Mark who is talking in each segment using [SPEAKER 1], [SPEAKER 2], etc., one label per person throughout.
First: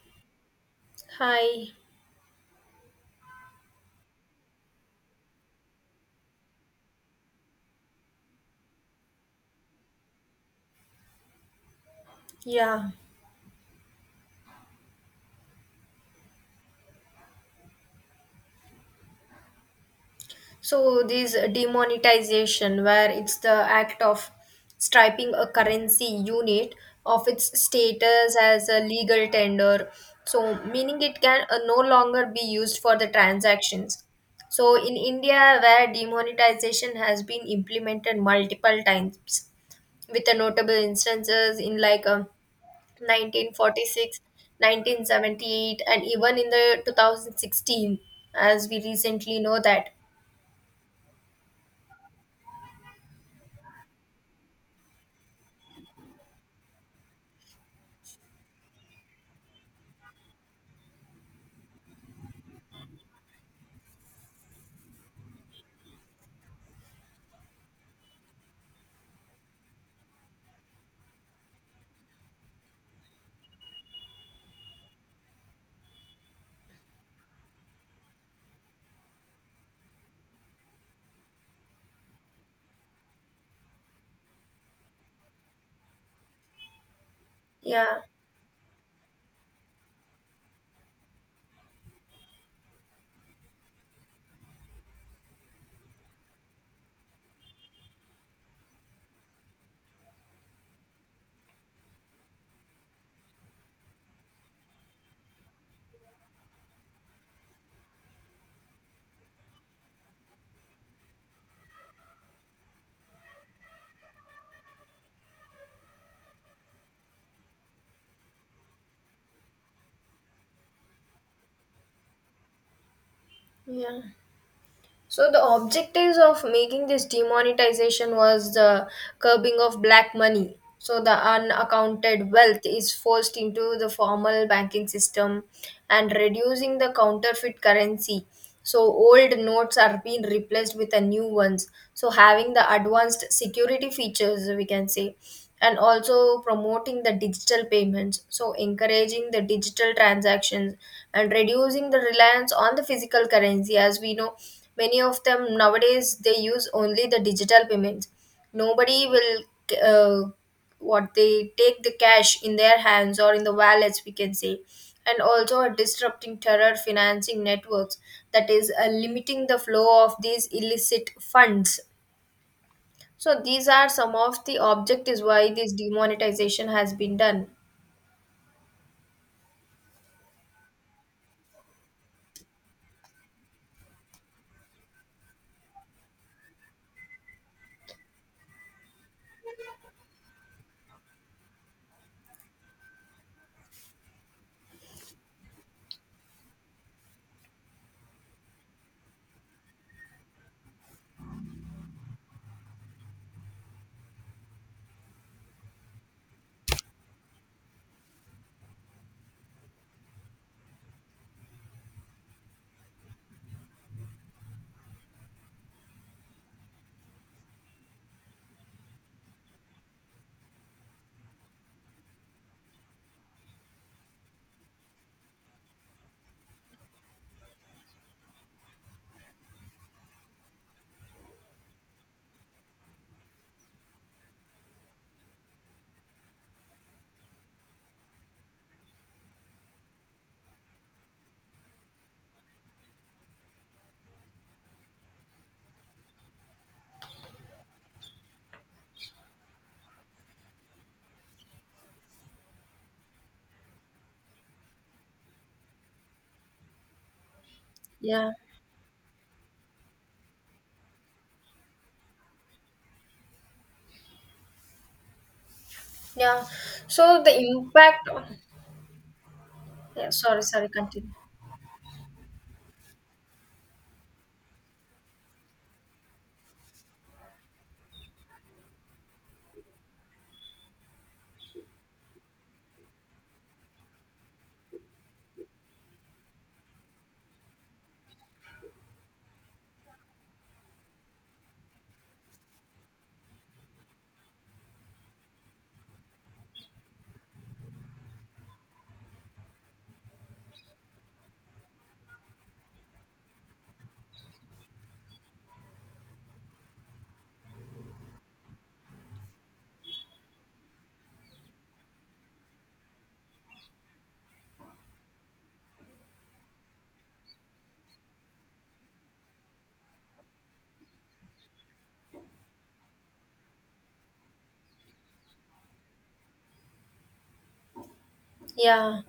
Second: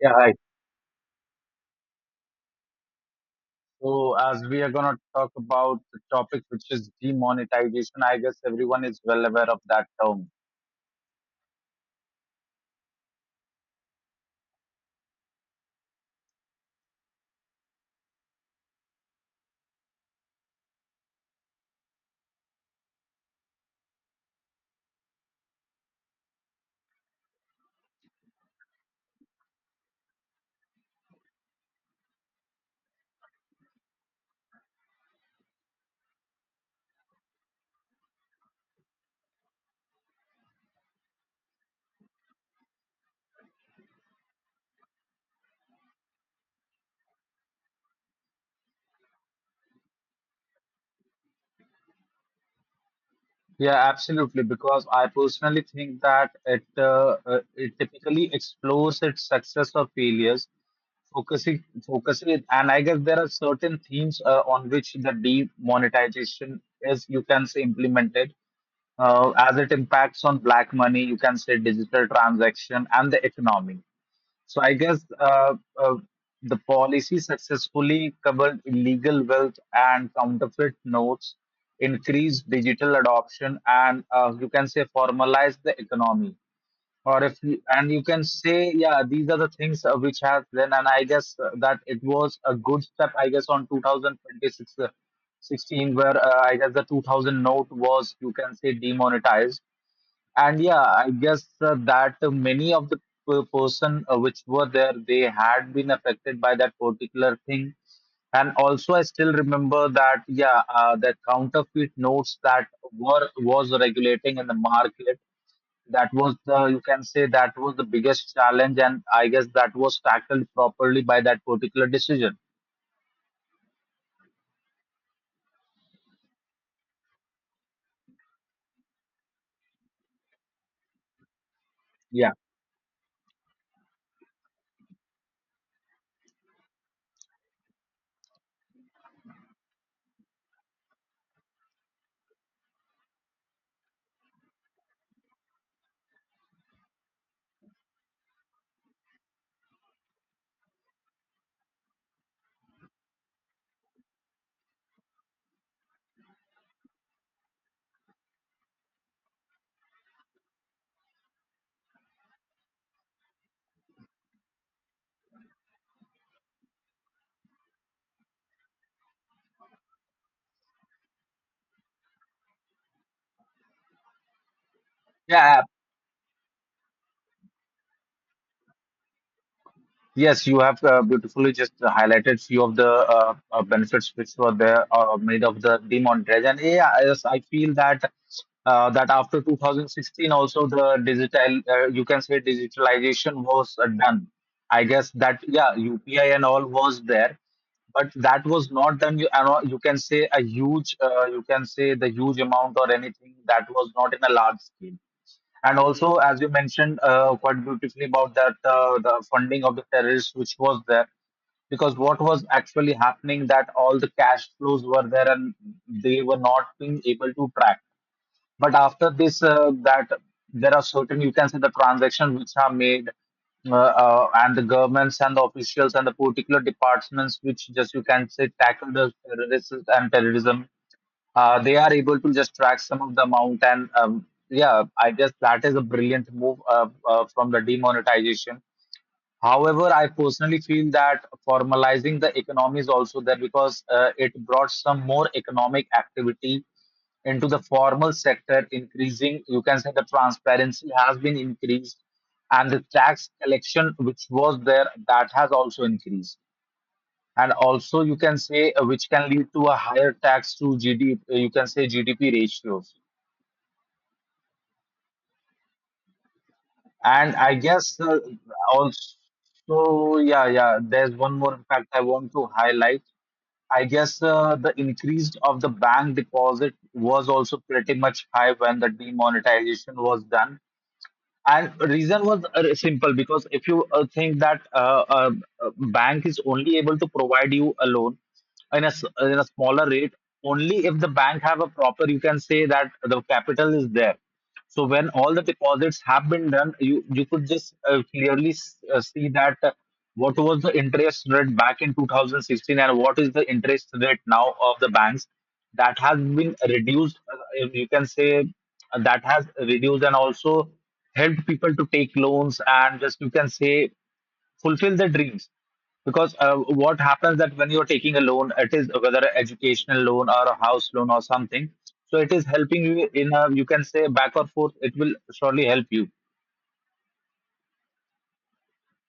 [SPEAKER 1] Yeah, hi.
[SPEAKER 2] Hi.
[SPEAKER 1] So, as we are going to talk about the topic which is demonetization, I guess everyone is well aware of that term.
[SPEAKER 2] Yeah. So this demonetization, where it's the act of stripping a currency unit of its status as a legal tender, so meaning it can no longer be used for the transactions. So in India, where demonetization has been implemented multiple times, with the notable instances in like 1946, 1978, and even in the 2016, as we recently know that.
[SPEAKER 1] Yeah, absolutely. Because I personally think that it typically explores its success or failures, focusing it, and I guess there are certain themes on which the demonetization is, you can say, implemented. As it impacts on black money, you can say, digital transaction and the economy. So I guess uh, the policy successfully covered illegal wealth and counterfeit notes, increased digital adoption, and you can say formalized the economy, or if you, and
[SPEAKER 2] Yeah,
[SPEAKER 1] you can say, yeah, these are the things which have then. And I guess that it was a good step I guess on 2026 16, where I guess the 2000 note was, you can say, demonetized. And yeah, I guess that many of the person which were there, they had been affected by that particular thing. And also, I still remember that, yeah, the counterfeit notes that were, was regulating in the market, that was the, you can say, that was the biggest challenge, and I guess that was tackled properly by that particular decision.
[SPEAKER 2] yeah. So the objectives of making this demonetization was the curbing of black money. So the unaccounted
[SPEAKER 1] Yeah,
[SPEAKER 2] wealth is forced into the formal banking system and reducing the counterfeit currency. So old notes are being replaced with the new ones. So having the advanced security features, we can say, and also promoting the digital payments. So encouraging the digital transactions and reducing the reliance on the physical currency, as we know many of them nowadays they use only the digital payments. Nobody will, uh, what, they take the cash in their hands or in the wallets, we can say, and also a disrupting terror financing networks, that is limiting the flow of these illicit funds. So these are some of the objectives why
[SPEAKER 1] yeah.
[SPEAKER 2] this demonetization has been done.
[SPEAKER 1] Yes, you have beautifully just highlighted few of the benefits which were there or made of the demonetization. And yeah, yes, I feel that that after 2016 also the digital, you can say, digitalization was done. I guess that, yeah, UPI and all was there, but that was not done. You, you can say a huge, you can say the huge amount or anything, that was not in a large scale. And also, as you mentioned quite beautifully about that, the funding of the terrorists, which was there, because what was actually happening, that all the cash flows were there and they were not being able to track. But after this, that there are certain, you can say, the transactions which are made, and the governments and the officials and the particular departments which just, you can say, tackle the terrorists and terrorism, they are able to just track some of the amount. And yeah, I guess that is a brilliant move from the demonetization. However, I personally feel that formalizing the economy is also there, because it brought some more economic activity into the formal sector. Increasing, you can say, the transparency has been increased, and the tax collection which was there, that has also increased. And also, you
[SPEAKER 2] Yeah,
[SPEAKER 1] can say, which can lead to a higher tax to GDP, you can say, GDP ratios.
[SPEAKER 2] yeah. So the
[SPEAKER 1] And I guess
[SPEAKER 2] impact,
[SPEAKER 1] uh,
[SPEAKER 2] yeah,
[SPEAKER 1] also,
[SPEAKER 2] sorry
[SPEAKER 1] yeah,
[SPEAKER 2] sorry
[SPEAKER 1] yeah,
[SPEAKER 2] continue.
[SPEAKER 1] there's one more fact I want to highlight. I guess the increase of the bank deposit was also pretty much high when the demonetization was done. And reason was simple, because if you think that bank is only able to provide you a loan in a, in a smaller rate, only if the bank have a proper, you can say, that the capital is there. So when all the deposits have been done, you could just clearly see that what was the interest rate back in 2016 and what is the interest rate now of the banks, that has been reduced, you can say, that has reduced. And also helped people to take loans and just, you can say, fulfill their dreams, because what happens that when you're taking a loan, it is whether an educational loan or a house loan or something, so it is helping you in a, you can say, back or forth, it will surely help you.
[SPEAKER 2] Yeah.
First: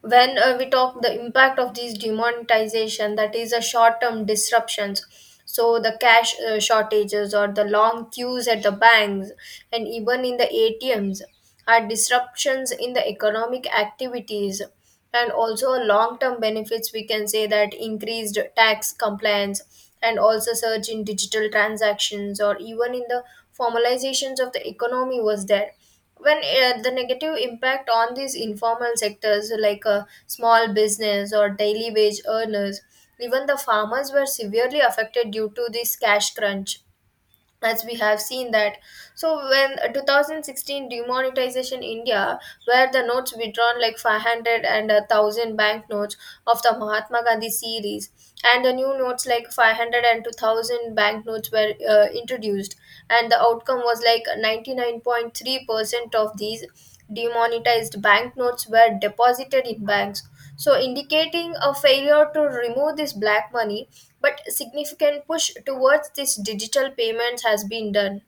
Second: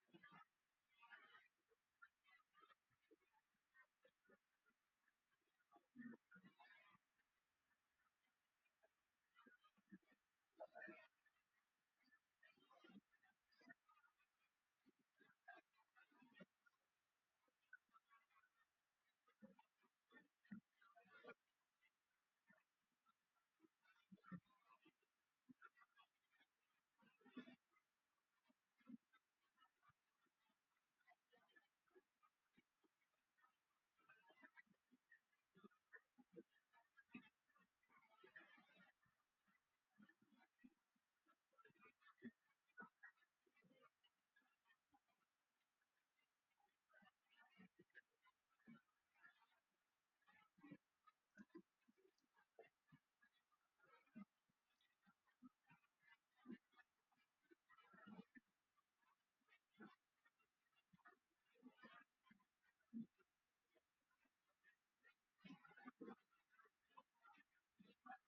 [SPEAKER 2] When we talk the impact of these demonetization, that is a short-term disruptions. So the cash shortages or the long queues at the banks and even in the ATMs are disruptions in the economic activities, and also long term benefits, we can say, that increased tax compliance and also surge in digital transactions or even in the formalizations of the economy was there. When the negative impact on these informal sectors, like small business or daily wage earners, even the farmers were severely affected due to this cash crunch, as we have seen that. So when 2016 demonetization India, where the notes withdrawn like 500 and 1000 banknotes of the Mahatma Gandhi series, and the new notes like five hundred and two thousand and 2000 banknotes were introduced, and the outcome was like 99.3% of these demonetized banknotes were deposited in banks, so indicating a failure to remove this black money, but significant push towards this digital payments has been done.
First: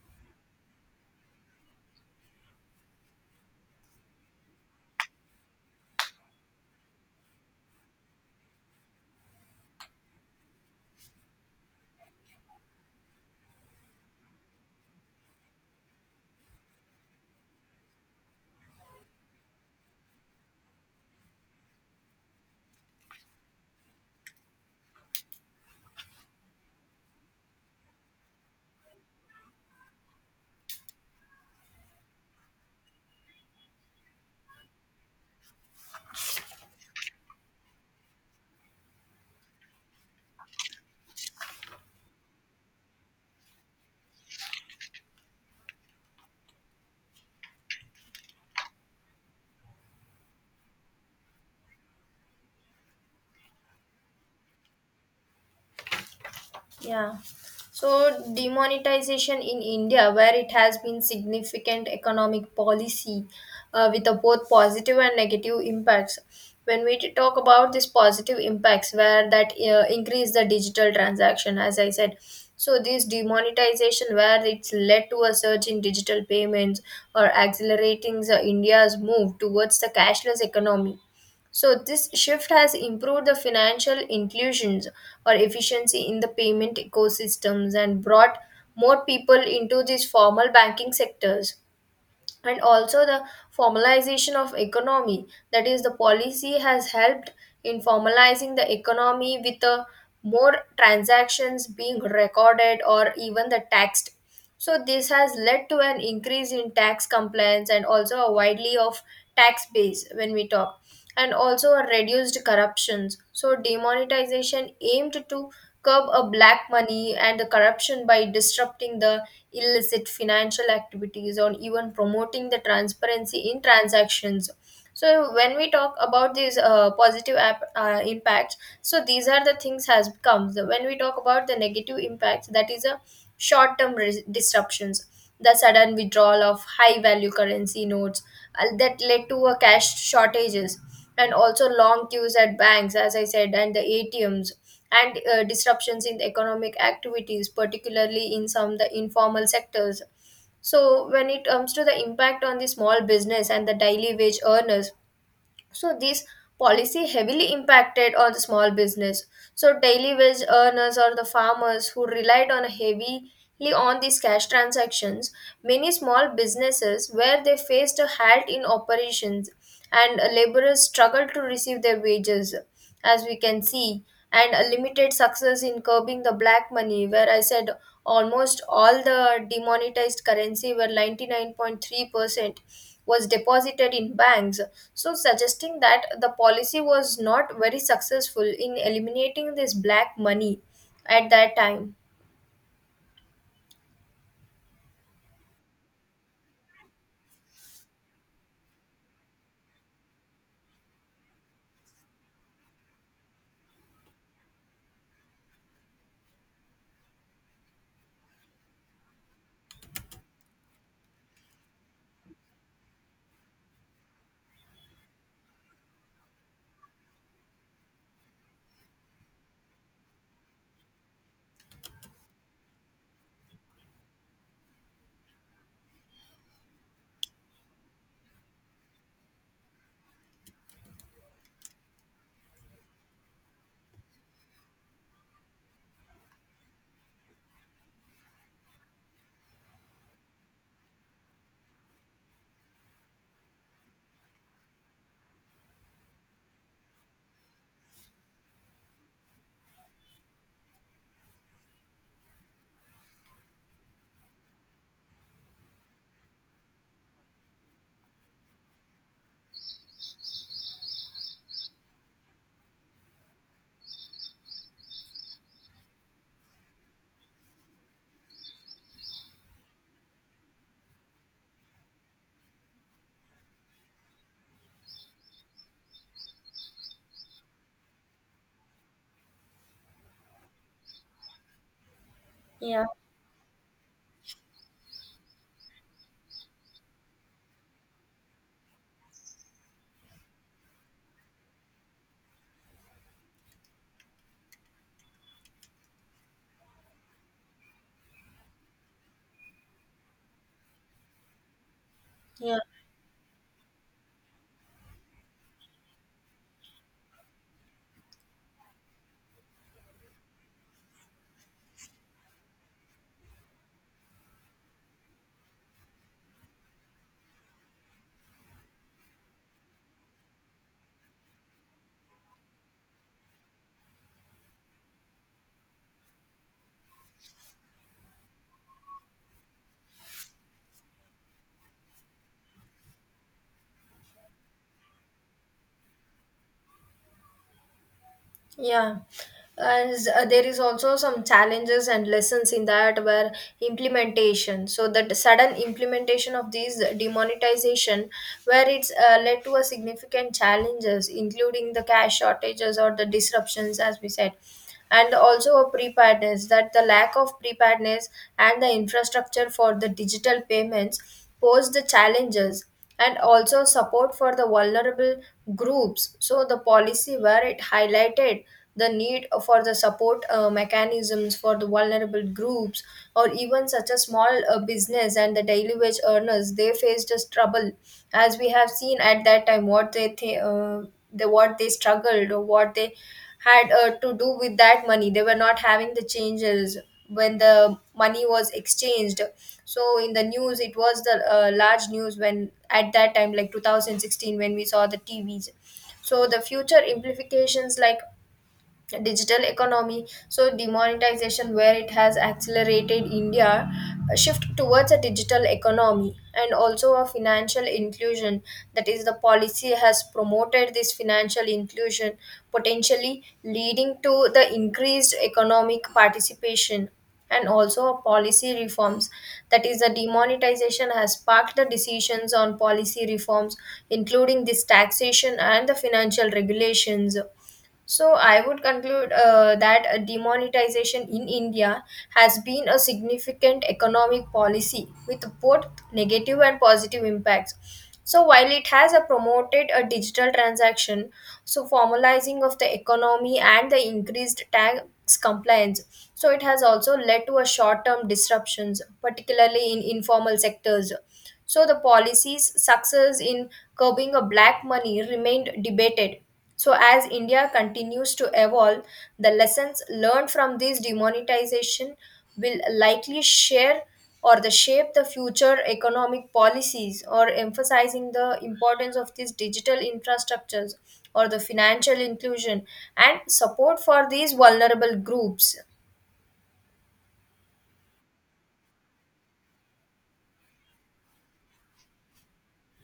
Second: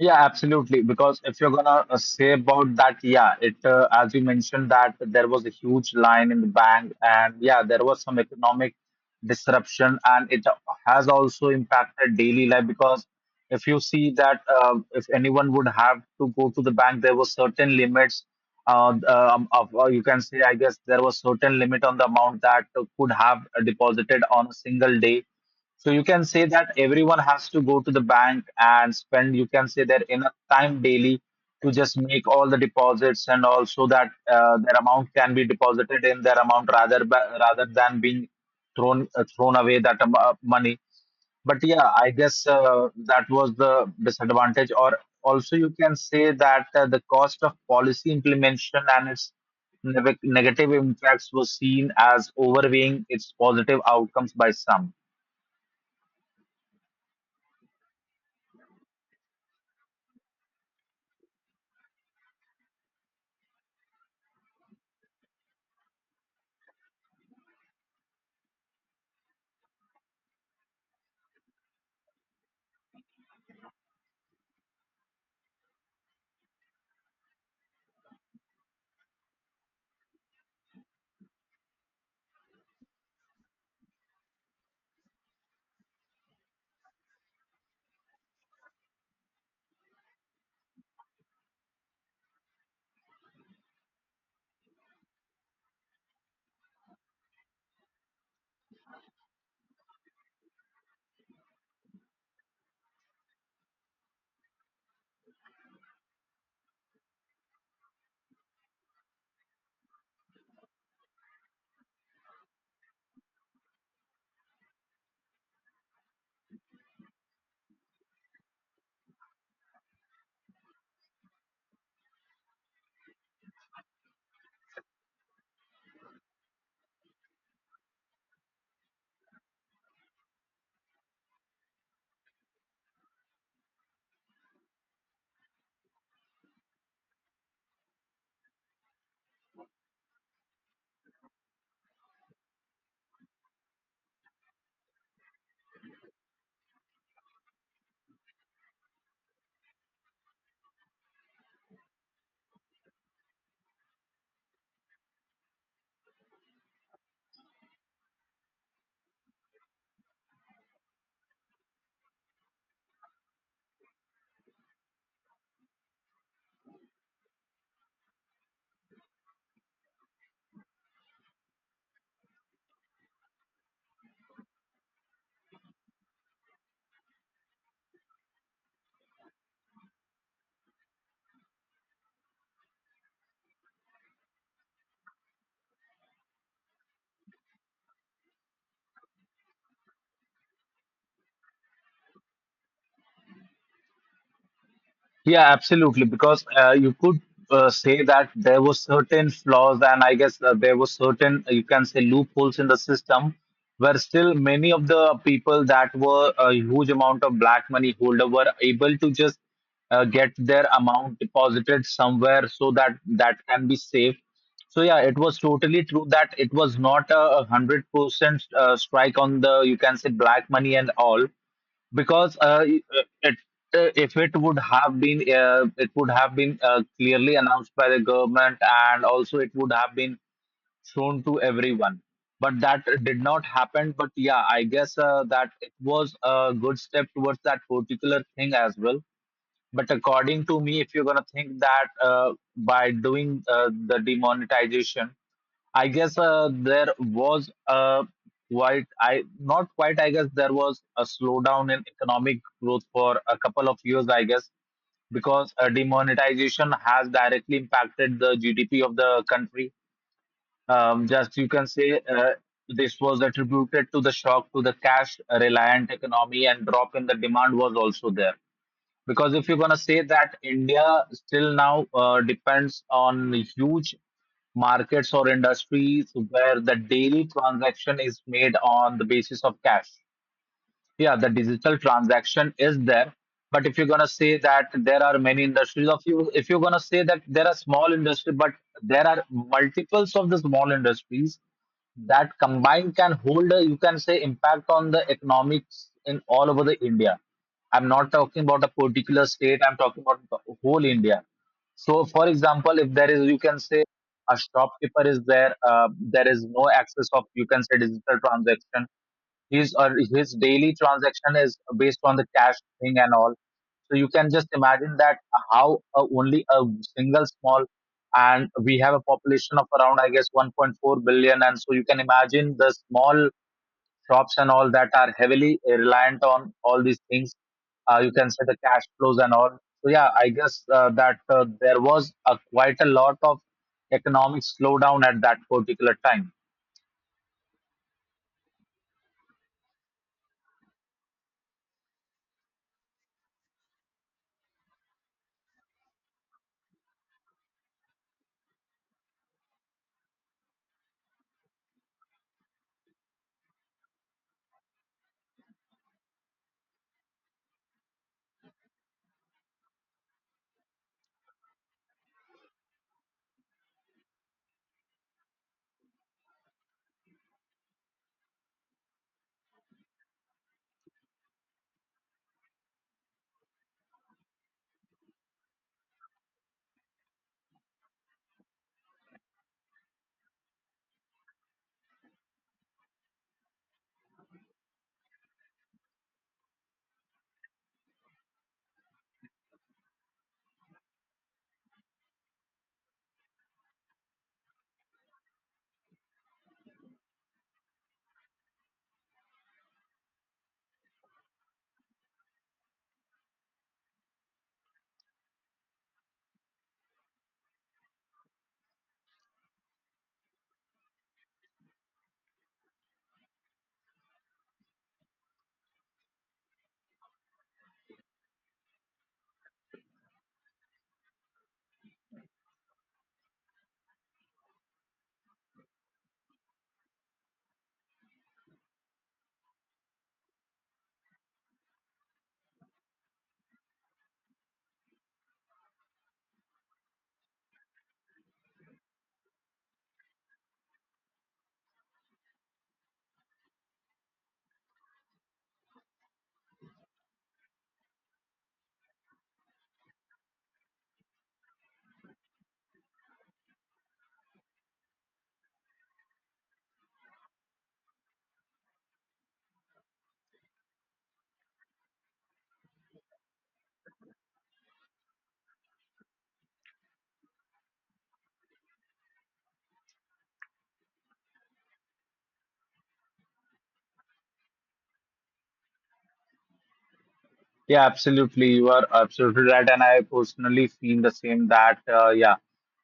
[SPEAKER 1] Yeah, absolutely. Because if you're gonna say about that, yeah, it as you mentioned that there was a huge line in the bank, and yeah, there was some economic disruption, and it has also impacted daily life, because if you see that, if anyone would have to go to the bank, there were certain limits. You can say, I guess there was certain limit on the amount that could have deposited on a single day. So you can say that everyone has to go to the bank and spend, you can say, that enough time daily to just make all the deposits. And also that their amount can be deposited in their amount, rather rather than being thrown away that money. But yeah, I guess that was the disadvantage. Or also you can say that the cost of policy implementation and its negative impacts was seen as overweighing its positive outcomes by some.
[SPEAKER 2] Yeah. So, demonetization in India, where it has been significant economic policy with a both positive and negative impacts. When we talk about this positive impacts, where that increase the digital transaction, as I said, so this demonetization, where it's led to a surge in digital payments or accelerating the India's move towards the cashless economy, so this shift has improved the financial inclusions or efficiency in the payment ecosystems and brought more people into these formal banking sectors, and also the formalization of economy, that is the policy has helped in formalizing the economy with the more transactions being recorded or even the taxed. So this has led to an increase in tax compliance and also a widely of tax base when we talk, and also a reduced corruptions. So demonetization aimed to curb a black money and the corruption by disrupting the illicit financial activities or even promoting the transparency in transactions. So when we talk about these impacts, so these are the things has comes. When we talk about the negative impacts, that is a short term disruptions, the sudden withdrawal of high value currency notes, that led to a cash shortages and also long queues at banks, as I said, and the ATMs, and disruptions in the economic activities, particularly in some of the informal sectors. So when it comes to the impact on the small business and the daily wage earners, so this policy heavily impacted on the small business. So daily wage earners or the farmers who relied on heavily on these cash transactions, many small businesses where they faced a halt in operations and laborers struggled to receive their wages, as we can see, and a limited success in curbing the black money, where I said almost all the demonetized currency where 99.3% was deposited in banks. So, suggesting that the policy was not very successful in eliminating this black money at that time.
[SPEAKER 1] Yeah, absolutely. Because you could say that there were certain flaws, and I guess there were certain, you can say, loopholes in the system, where still many of the people that were a huge amount of black money holder were able to just get their amount deposited somewhere, so that that can be safe. So yeah, it was totally true that it was not 100% strike on the, you can say, black money and all, because if it would have been, it would have been clearly announced by the government, and also it would have been shown to everyone, but that did not happen. But yeah, I guess that it was a good step towards that particular thing as well. But according to me, if you're going to think that by doing the demonetization, I guess there was a quite I not quite, I guess there was a slowdown in economic growth for a couple of years I guess, because demonetization has directly impacted the GDP of the country. Just, you can say, this was attributed to the shock to the cash reliant economy, and drop in the demand was also there. Because if you're gonna say that India still now depends on huge markets or industries where the daily transaction is made on the basis of cash. Yeah, the digital transaction is
[SPEAKER 2] Yeah,
[SPEAKER 1] there. But if you're gonna say that there are many industries of you, if you're gonna say that there are small industry, but there are multiples of the small industries that combined can hold a, you can say, impact on the economics in all over the India. I'm not talking about a particular state, I'm talking about the whole India. So for
[SPEAKER 2] yeah.
[SPEAKER 1] example, if there is, you can say, a shopkeeper is there, there is no access of, you can say, digital transaction, his or his daily transaction is based on the cash thing and all. So you can just imagine that how only a single small, and we have a population of around I guess 1.4 billion, and so you can imagine the small shops and all that are heavily reliant on all these things. You can say the cash flows and all. So yeah, I guess that there was a quite a lot of economic slowdown at that particular time.
[SPEAKER 2] Yeah, as there is also some challenges and lessons in that where implementation. So that sudden implementation of these demonetization, where it's led to a significant challenges, including the cash shortages or the disruptions, as we said, and also a preparedness, that the lack of preparedness and the infrastructure for the digital payments pose the challenges, and also support for the vulnerable groups. So the policy where it highlighted the need for the support mechanisms for the vulnerable groups, or even such a small business and the daily wage earners, they faced a trouble, as we have seen at that time what they th- the what they struggled or what they had to do with that money. They were not having the changes when the money was exchanged. So in the news, it was the large news when at that time, like 2016, when we saw the TVs. So the future implications like digital economy, so demonetization where it has accelerated India a shift towards a digital economy, and also a financial inclusion, that is the policy has promoted this financial inclusion potentially leading to the increased economic participation, and also a policy reforms, that is the demonetization has sparked the decisions on policy reforms including this taxation and the financial regulations. So I would conclude that demonetization in India has been a significant economic policy with both negative and positive impacts. So while it has a promoted a digital transaction, so formalizing of the economy and the increased tax compliance, so it has also led to a short-term disruptions, particularly in informal sectors. So the policy's success in curbing a black money remained debated. So as India continues to evolve, the lessons learned from this demonetization will likely share or the shape the future economic policies, or emphasizing the importance of these digital infrastructures or the financial inclusion and support for these vulnerable groups.
[SPEAKER 1] Yeah, absolutely. You are absolutely right. And I personally feel the same that, yeah,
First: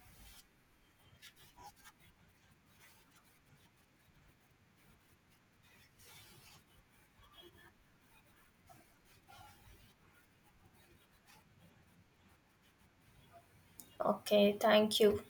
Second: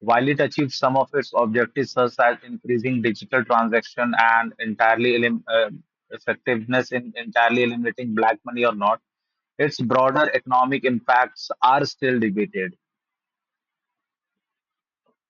[SPEAKER 1] while it achieves some of its objectives, such as increasing digital transaction and entirely elim effectiveness in entirely eliminating black money or not, its broader economic impacts are still debated.
[SPEAKER 2] Okay, thank you.